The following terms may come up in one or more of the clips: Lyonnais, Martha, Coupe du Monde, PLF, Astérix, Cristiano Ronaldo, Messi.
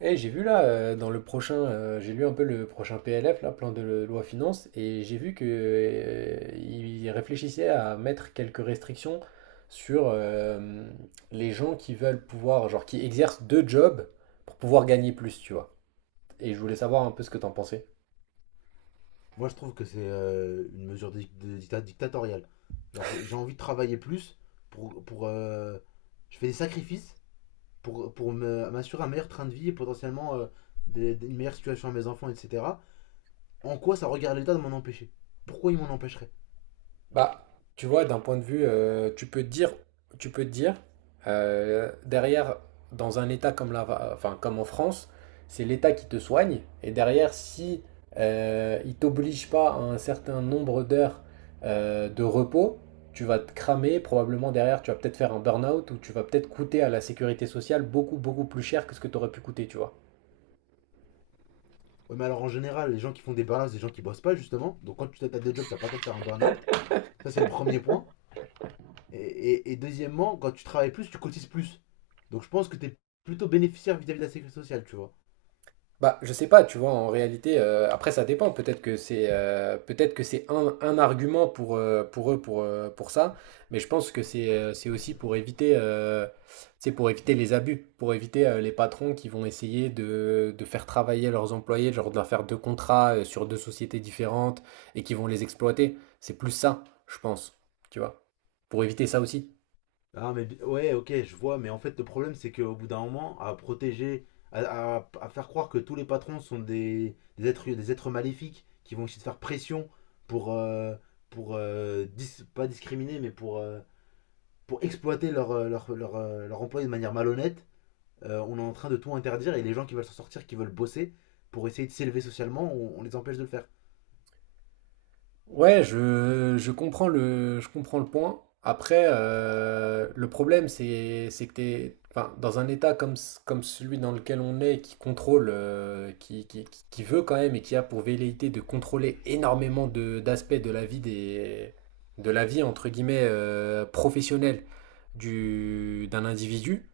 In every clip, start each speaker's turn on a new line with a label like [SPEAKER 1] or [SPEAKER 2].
[SPEAKER 1] Eh, j'ai vu là, dans le prochain, j'ai lu un peu le prochain PLF, là, plan de loi finances, et j'ai vu que, il réfléchissait à mettre quelques restrictions sur les gens qui veulent pouvoir, genre, qui exercent deux jobs pour pouvoir gagner plus, tu vois. Et je voulais savoir un peu ce que t'en pensais.
[SPEAKER 2] Moi, je trouve que c'est une mesure dictatoriale. Genre, j'ai envie de travailler plus pour je fais des sacrifices m'assurer un meilleur train de vie et potentiellement une meilleure situation à mes enfants, etc. En quoi ça regarde l'État de m'en empêcher? Pourquoi il m'en empêcherait?
[SPEAKER 1] Bah, tu vois, d'un point de vue, tu peux te dire, tu peux te dire, derrière, dans un État comme la, enfin, comme en France, c'est l'État qui te soigne, et derrière, si il t'oblige pas à un certain nombre d'heures de repos, tu vas te cramer, probablement derrière, tu vas peut-être faire un burn-out, ou tu vas peut-être coûter à la sécurité sociale beaucoup, beaucoup plus cher que ce que tu aurais pu coûter, tu vois.
[SPEAKER 2] Ouais, mais alors en général, les gens qui font des burn-out, c'est des gens qui bossent pas justement. Donc quand tu as des jobs, t'as pas le temps de faire un burn-out. Ça, c'est le premier point. Et deuxièmement, quand tu travailles plus, tu cotises plus. Donc je pense que t'es plutôt bénéficiaire vis-à-vis de la sécurité sociale, tu vois.
[SPEAKER 1] Bah, je sais pas, tu vois, en réalité, après ça dépend. Peut-être que c'est un argument pour eux pour ça, mais je pense que c'est aussi pour éviter c'est pour éviter les abus, pour éviter les patrons qui vont essayer de, faire travailler leurs employés, genre de leur faire deux contrats sur deux sociétés différentes et qui vont les exploiter. C'est plus ça, je pense, tu vois, pour éviter ça aussi.
[SPEAKER 2] Ah, mais ouais, ok, je vois, mais en fait, le problème, c'est qu'au bout d'un moment, à protéger, à faire croire que tous les patrons sont des êtres maléfiques qui vont essayer de faire pression pour, euh, pas discriminer, mais pour exploiter leur employé de manière malhonnête, on est en train de tout interdire et les gens qui veulent s'en sortir, qui veulent bosser pour essayer de s'élever socialement, on les empêche de le faire.
[SPEAKER 1] Ouais, je comprends le, je comprends le point. Après, le problème, c'est que t'es, enfin, dans un état comme, comme celui dans lequel on est, qui contrôle, qui veut quand même et qui a pour velléité de contrôler énormément de, d'aspects de la vie des, de la vie, entre guillemets, professionnelle du, d'un individu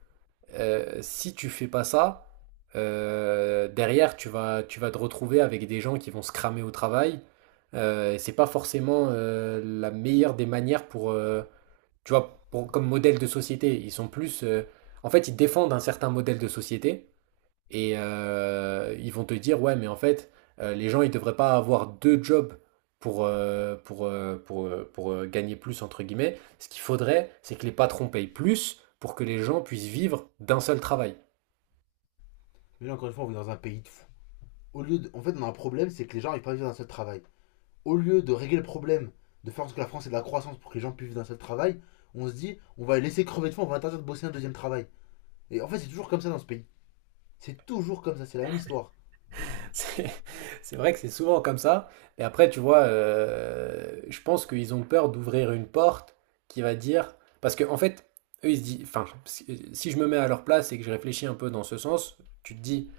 [SPEAKER 1] si tu fais pas ça, derrière, tu vas te retrouver avec des gens qui vont se cramer au travail. Et c'est pas forcément la meilleure des manières pour, tu vois, comme modèle de société. Ils sont plus, en fait, ils défendent un certain modèle de société et ils vont te dire, ouais, mais en fait, les gens, ils devraient pas avoir deux jobs pour, gagner plus, entre guillemets. Ce qu'il faudrait, c'est que les patrons payent plus pour que les gens puissent vivre d'un seul travail.
[SPEAKER 2] Mais là, encore une fois, on vit dans un pays de fous. En fait, on a un problème, c'est que les gens n'arrivent pas à vivre d'un seul travail. Au lieu de régler le problème, de faire en sorte que la France ait de la croissance pour que les gens puissent vivre d'un seul travail, on se dit, on va les laisser crever de faim, on va interdire de bosser un deuxième travail. Et en fait, c'est toujours comme ça dans ce pays. C'est toujours comme ça, c'est la même histoire.
[SPEAKER 1] C'est c'est vrai que c'est souvent comme ça. Et après, tu vois, je pense qu'ils ont peur d'ouvrir une porte qui va dire. Parce que en fait, eux, ils se disent. Enfin, si je me mets à leur place et que je réfléchis un peu dans ce sens, tu te dis,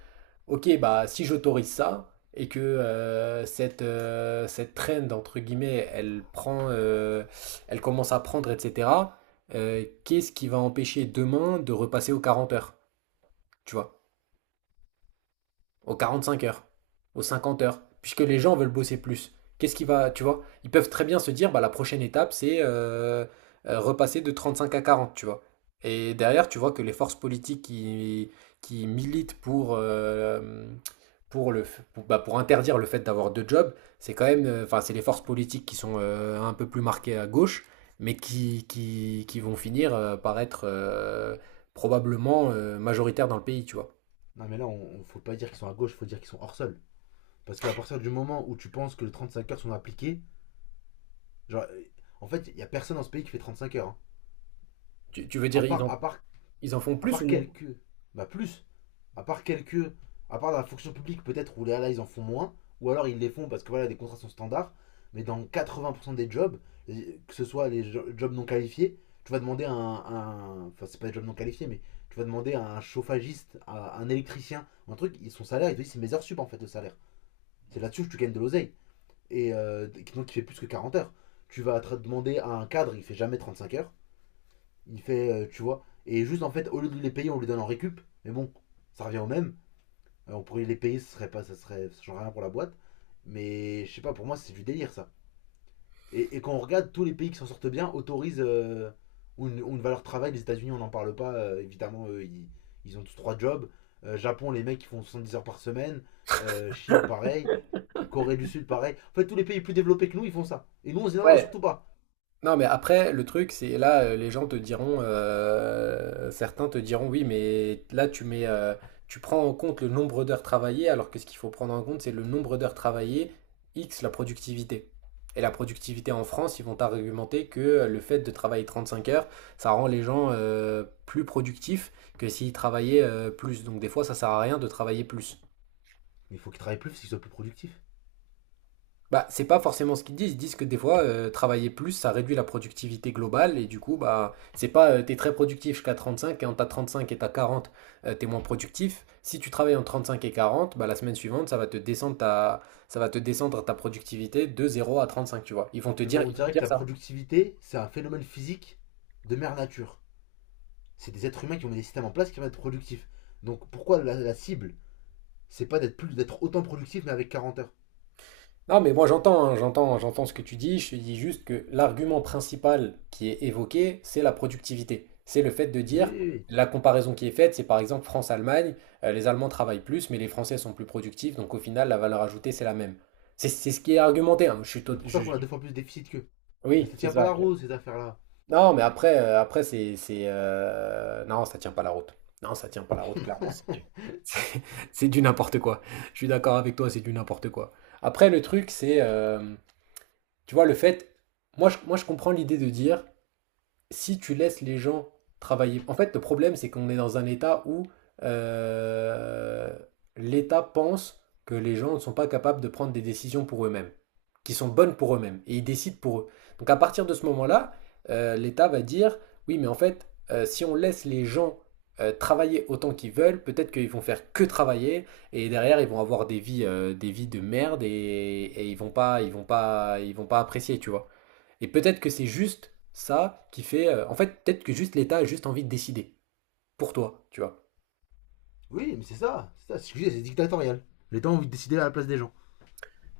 [SPEAKER 1] Ok, bah si j'autorise ça et que cette trend entre guillemets elle prend elle commence à prendre etc. Qu'est-ce qui va empêcher demain de repasser aux 40 heures? Tu vois? Aux 5 heures, aux 50 heures, puisque les gens veulent bosser plus. Qu'est-ce qui va, tu vois, ils peuvent très bien se dire, bah, la prochaine étape, c'est repasser de 35 à 40, tu vois. Et derrière, tu vois que les forces politiques qui militent pour, pour, le, pour interdire le fait d'avoir deux jobs, c'est quand même, enfin, c'est les forces politiques qui sont un peu plus marquées à gauche, mais qui vont finir par être probablement majoritaires dans le pays, tu vois.
[SPEAKER 2] Non, mais là, faut pas dire qu'ils sont à gauche, il faut dire qu'ils sont hors sol. Parce qu'à partir du moment où tu penses que les 35 heures sont appliquées, genre, euh, en fait, il y a personne dans ce pays qui fait 35 heures, hein.
[SPEAKER 1] Tu veux
[SPEAKER 2] À
[SPEAKER 1] dire
[SPEAKER 2] part, à part,
[SPEAKER 1] Ils en font
[SPEAKER 2] à
[SPEAKER 1] plus
[SPEAKER 2] part
[SPEAKER 1] ou moins?
[SPEAKER 2] quelques, bah plus. à part quelques, à part la fonction publique peut-être où là ils en font moins, ou alors ils les font parce que voilà les contrats sont standards, mais dans 80% des jobs, que ce soit les jobs non qualifiés, tu vas demander à enfin c'est pas des jobs non qualifiés, mais tu vas demander à un chauffagiste, à un électricien, un truc, son salaire, il te dit c'est mes heures sup en fait de salaire. C'est là-dessus que tu gagnes de l'oseille. Et euh, donc il fait plus que 40 heures. Tu vas te demander à un cadre, il fait jamais 35 heures. Il fait, tu vois. Et juste en fait, au lieu de les payer, on les donne en récup. Mais bon, ça revient au même. On pourrait les payer, ce serait pas, ça serait, ça changerait rien pour la boîte. Mais je sais pas, pour moi, c'est du délire ça. Et quand on regarde, tous les pays qui s'en sortent bien autorisent une valeur travail. Les États-Unis, on n'en parle pas. Évidemment, eux, ils ont tous trois jobs. Japon, les mecs, qui font 70 heures par semaine. Chine, pareil. Corée du Sud, pareil. En fait, tous les pays plus développés que nous, ils font ça. Et nous, on se dit non, non,
[SPEAKER 1] Ouais.
[SPEAKER 2] surtout pas.
[SPEAKER 1] Non, mais après, le truc, c'est là, les gens te diront, certains te diront, oui, mais là, tu mets, tu prends en compte le nombre d'heures travaillées, alors que ce qu'il faut prendre en compte, c'est le nombre d'heures travaillées, X, la productivité. Et la productivité en France, ils vont t'argumenter que le fait de travailler 35 heures, ça rend les gens plus productifs que s'ils travaillaient plus. Donc des fois, ça sert à rien de travailler plus.
[SPEAKER 2] Mais il faut qu'ils travaillent plus, parce qu'ils soient plus productifs.
[SPEAKER 1] Bah, c'est pas forcément ce qu'ils disent. Ils disent que des fois, travailler plus, ça réduit la productivité globale et du coup, bah, c'est pas t'es très productif jusqu'à 35 et en t'as cinq et t'as 40 t'es moins productif. Si tu travailles en 35 et 40 bah, la semaine suivante, ça va te descendre ta productivité de 0 à 35 tu vois. Ils vont te
[SPEAKER 2] Non, mais
[SPEAKER 1] dire,
[SPEAKER 2] on dirait que la
[SPEAKER 1] ça.
[SPEAKER 2] productivité, c'est un phénomène physique de mère nature. C'est des êtres humains qui ont mis des systèmes en place qui vont être productifs. Donc pourquoi la cible, c'est pas d'être autant productif mais avec 40 heures?
[SPEAKER 1] Non, mais moi j'entends, hein, j'entends, ce que tu dis. Je te dis juste que l'argument principal qui est évoqué, c'est la productivité. C'est le fait de
[SPEAKER 2] Oui,
[SPEAKER 1] dire,
[SPEAKER 2] oui, oui.
[SPEAKER 1] la comparaison qui est faite, c'est par exemple France-Allemagne. Les Allemands travaillent plus, mais les Français sont plus productifs, donc au final, la valeur ajoutée, c'est la même. C'est ce qui est argumenté, hein. Je suis
[SPEAKER 2] C'est
[SPEAKER 1] tot-
[SPEAKER 2] pour ça qu'on
[SPEAKER 1] je-
[SPEAKER 2] a deux fois plus de déficit qu'eux. Mais
[SPEAKER 1] Oui,
[SPEAKER 2] ça
[SPEAKER 1] c'est
[SPEAKER 2] tient pas
[SPEAKER 1] ça.
[SPEAKER 2] la roue cette affaire-là.
[SPEAKER 1] Non, mais après, après non, ça tient pas la route. Non, ça tient pas la route, clairement. C'est du, c'est c'est du n'importe quoi. Je suis d'accord avec toi, c'est du n'importe quoi. Après, le truc, c'est tu vois, le fait. Moi, je comprends l'idée de dire si tu laisses les gens travailler. En fait, le problème, c'est qu'on est dans un état où euh, l'État pense que les gens ne sont pas capables de prendre des décisions pour eux-mêmes, qui sont bonnes pour eux-mêmes, et ils décident pour eux. Donc à partir de ce moment-là, l'État va dire, oui, mais en fait, si on laisse les gens travailler autant qu'ils veulent, peut-être qu'ils vont faire que travailler, et derrière, ils vont avoir des vies de merde, et, ils vont pas apprécier, tu vois. Et peut-être que c'est juste ça qui fait. En fait, peut-être que juste l'État a juste envie de décider pour toi, tu vois.
[SPEAKER 2] Oui, mais c'est ça. C'est ça. Excusez, c'est dictatorial. Les L'État ont envie de décider à la place des gens.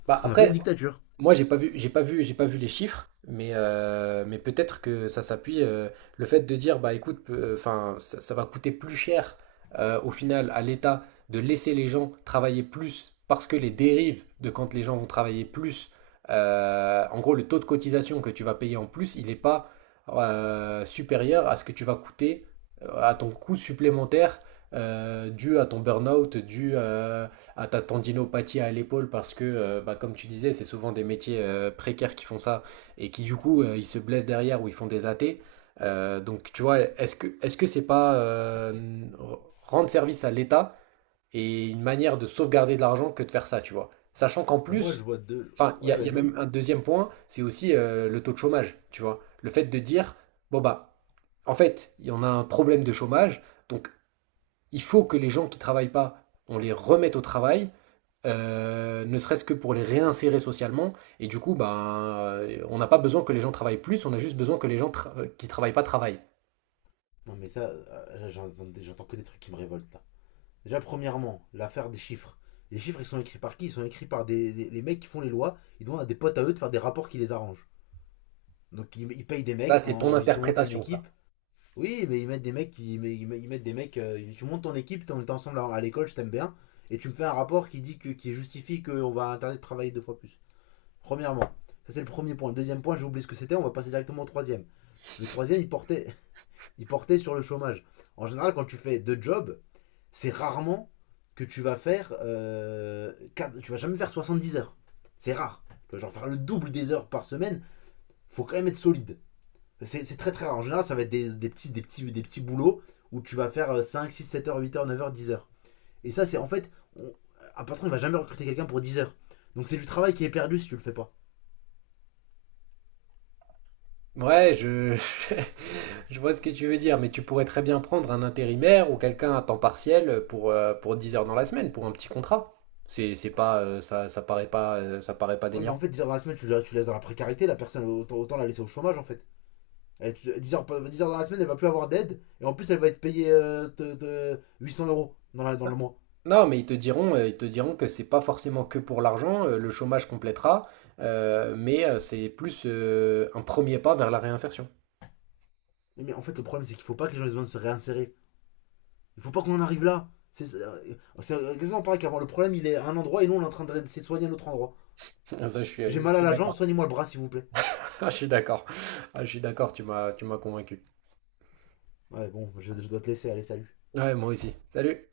[SPEAKER 2] C'est
[SPEAKER 1] Bah
[SPEAKER 2] ce qu'on appelle une
[SPEAKER 1] après,
[SPEAKER 2] dictature.
[SPEAKER 1] moi, j'ai pas vu les chiffres, mais peut-être que ça s'appuie. Le fait de dire, bah écoute, enfin, ça va coûter plus cher au final à l'État de laisser les gens travailler plus parce que les dérives de quand les gens vont travailler plus, en gros, le taux de cotisation que tu vas payer en plus, il n'est pas supérieur à ce que tu vas coûter, à ton coût supplémentaire dû à ton burn-out, dû à ta tendinopathie à l'épaule parce que, bah, comme tu disais, c'est souvent des métiers précaires qui font ça et qui, du coup, ils se blessent derrière ou ils font des athées. Donc, tu vois, est-ce que c'est pas rendre service à l'État et une manière de sauvegarder de l'argent que de faire ça, tu vois? Sachant qu'en
[SPEAKER 2] Pour moi, je
[SPEAKER 1] plus,
[SPEAKER 2] vois deux.
[SPEAKER 1] enfin,
[SPEAKER 2] Ouais,
[SPEAKER 1] il y a
[SPEAKER 2] vas-y.
[SPEAKER 1] même un deuxième point, c'est aussi le taux de chômage, tu vois? Le fait de dire, bon, bah, en fait, il y en a un problème de chômage, donc il faut que les gens qui travaillent pas, on les remette au travail, ne serait-ce que pour les réinsérer socialement. Et du coup, ben, on n'a pas besoin que les gens travaillent plus, on a juste besoin que les gens qui travaillent pas travaillent.
[SPEAKER 2] Non, mais ça, j'entends que des trucs qui me révoltent là. Déjà, premièrement, l'affaire des chiffres. Les chiffres, ils sont écrits par qui? Ils sont écrits par les mecs qui font les lois. Ils demandent à des potes à eux de faire des rapports qui les arrangent. Donc ils payent des
[SPEAKER 1] Ça,
[SPEAKER 2] mecs
[SPEAKER 1] c'est ton
[SPEAKER 2] tu montes une
[SPEAKER 1] interprétation,
[SPEAKER 2] équipe.
[SPEAKER 1] ça.
[SPEAKER 2] Oui, mais ils mettent des mecs tu montes ton équipe, on est ensemble à l'école, je t'aime bien et tu me fais un rapport qui dit que qui justifie qu'on va interdire de travailler deux fois plus. Premièrement, ça c'est le premier point. Le deuxième point, j'ai oublié ce que c'était, on va passer directement au troisième. Le troisième, il portait il portait sur le chômage. En général, quand tu fais deux jobs, c'est rarement que tu vas faire tu vas jamais faire 70 heures. C'est rare. Tu vas genre faire le double des heures par semaine, faut quand même être solide. C'est très très rare. En général, ça va être des petits, des, petits, des petits boulots où tu vas faire 5 6 7 heures, 8 heures, 9 heures, 10 heures. Et ça, c'est en fait, on- un patron, il va jamais recruter quelqu'un pour 10 heures. Donc c'est du travail qui est perdu si tu le fais pas.
[SPEAKER 1] Ouais, je vois ce que tu veux dire, mais tu pourrais très bien prendre un intérimaire ou quelqu'un à temps partiel pour 10 heures dans la semaine, pour un petit contrat. C'est pas, ça, ça paraît pas
[SPEAKER 2] Ouais, mais en
[SPEAKER 1] délirant.
[SPEAKER 2] fait, 10 heures dans la semaine, tu laisses dans la précarité, la personne, autant la laisser au chômage en fait. Dix heures dans la semaine, elle va plus avoir d'aide. Et en plus, elle va être payée de 800 € dans le mois.
[SPEAKER 1] Non, mais ils te diront, que c'est pas forcément que pour l'argent, le chômage complétera, mais c'est plus un premier pas vers la réinsertion.
[SPEAKER 2] Mais en fait, le problème, c'est qu'il faut pas que les gens aient besoin de se réinsérer. Il faut pas qu'on en arrive là. C'est exactement pareil qu'avant. Le problème, il est à un endroit et nous, on est en train de s'éloigner à un autre endroit.
[SPEAKER 1] Ah, ça,
[SPEAKER 2] J'ai
[SPEAKER 1] je
[SPEAKER 2] mal à
[SPEAKER 1] suis
[SPEAKER 2] la jambe,
[SPEAKER 1] d'accord.
[SPEAKER 2] soignez-moi le bras s'il vous plaît.
[SPEAKER 1] Ah, je suis d'accord. Ah, je suis d'accord, tu m'as convaincu.
[SPEAKER 2] Ouais, bon, je dois te laisser, allez, salut.
[SPEAKER 1] Ouais, moi aussi. Salut.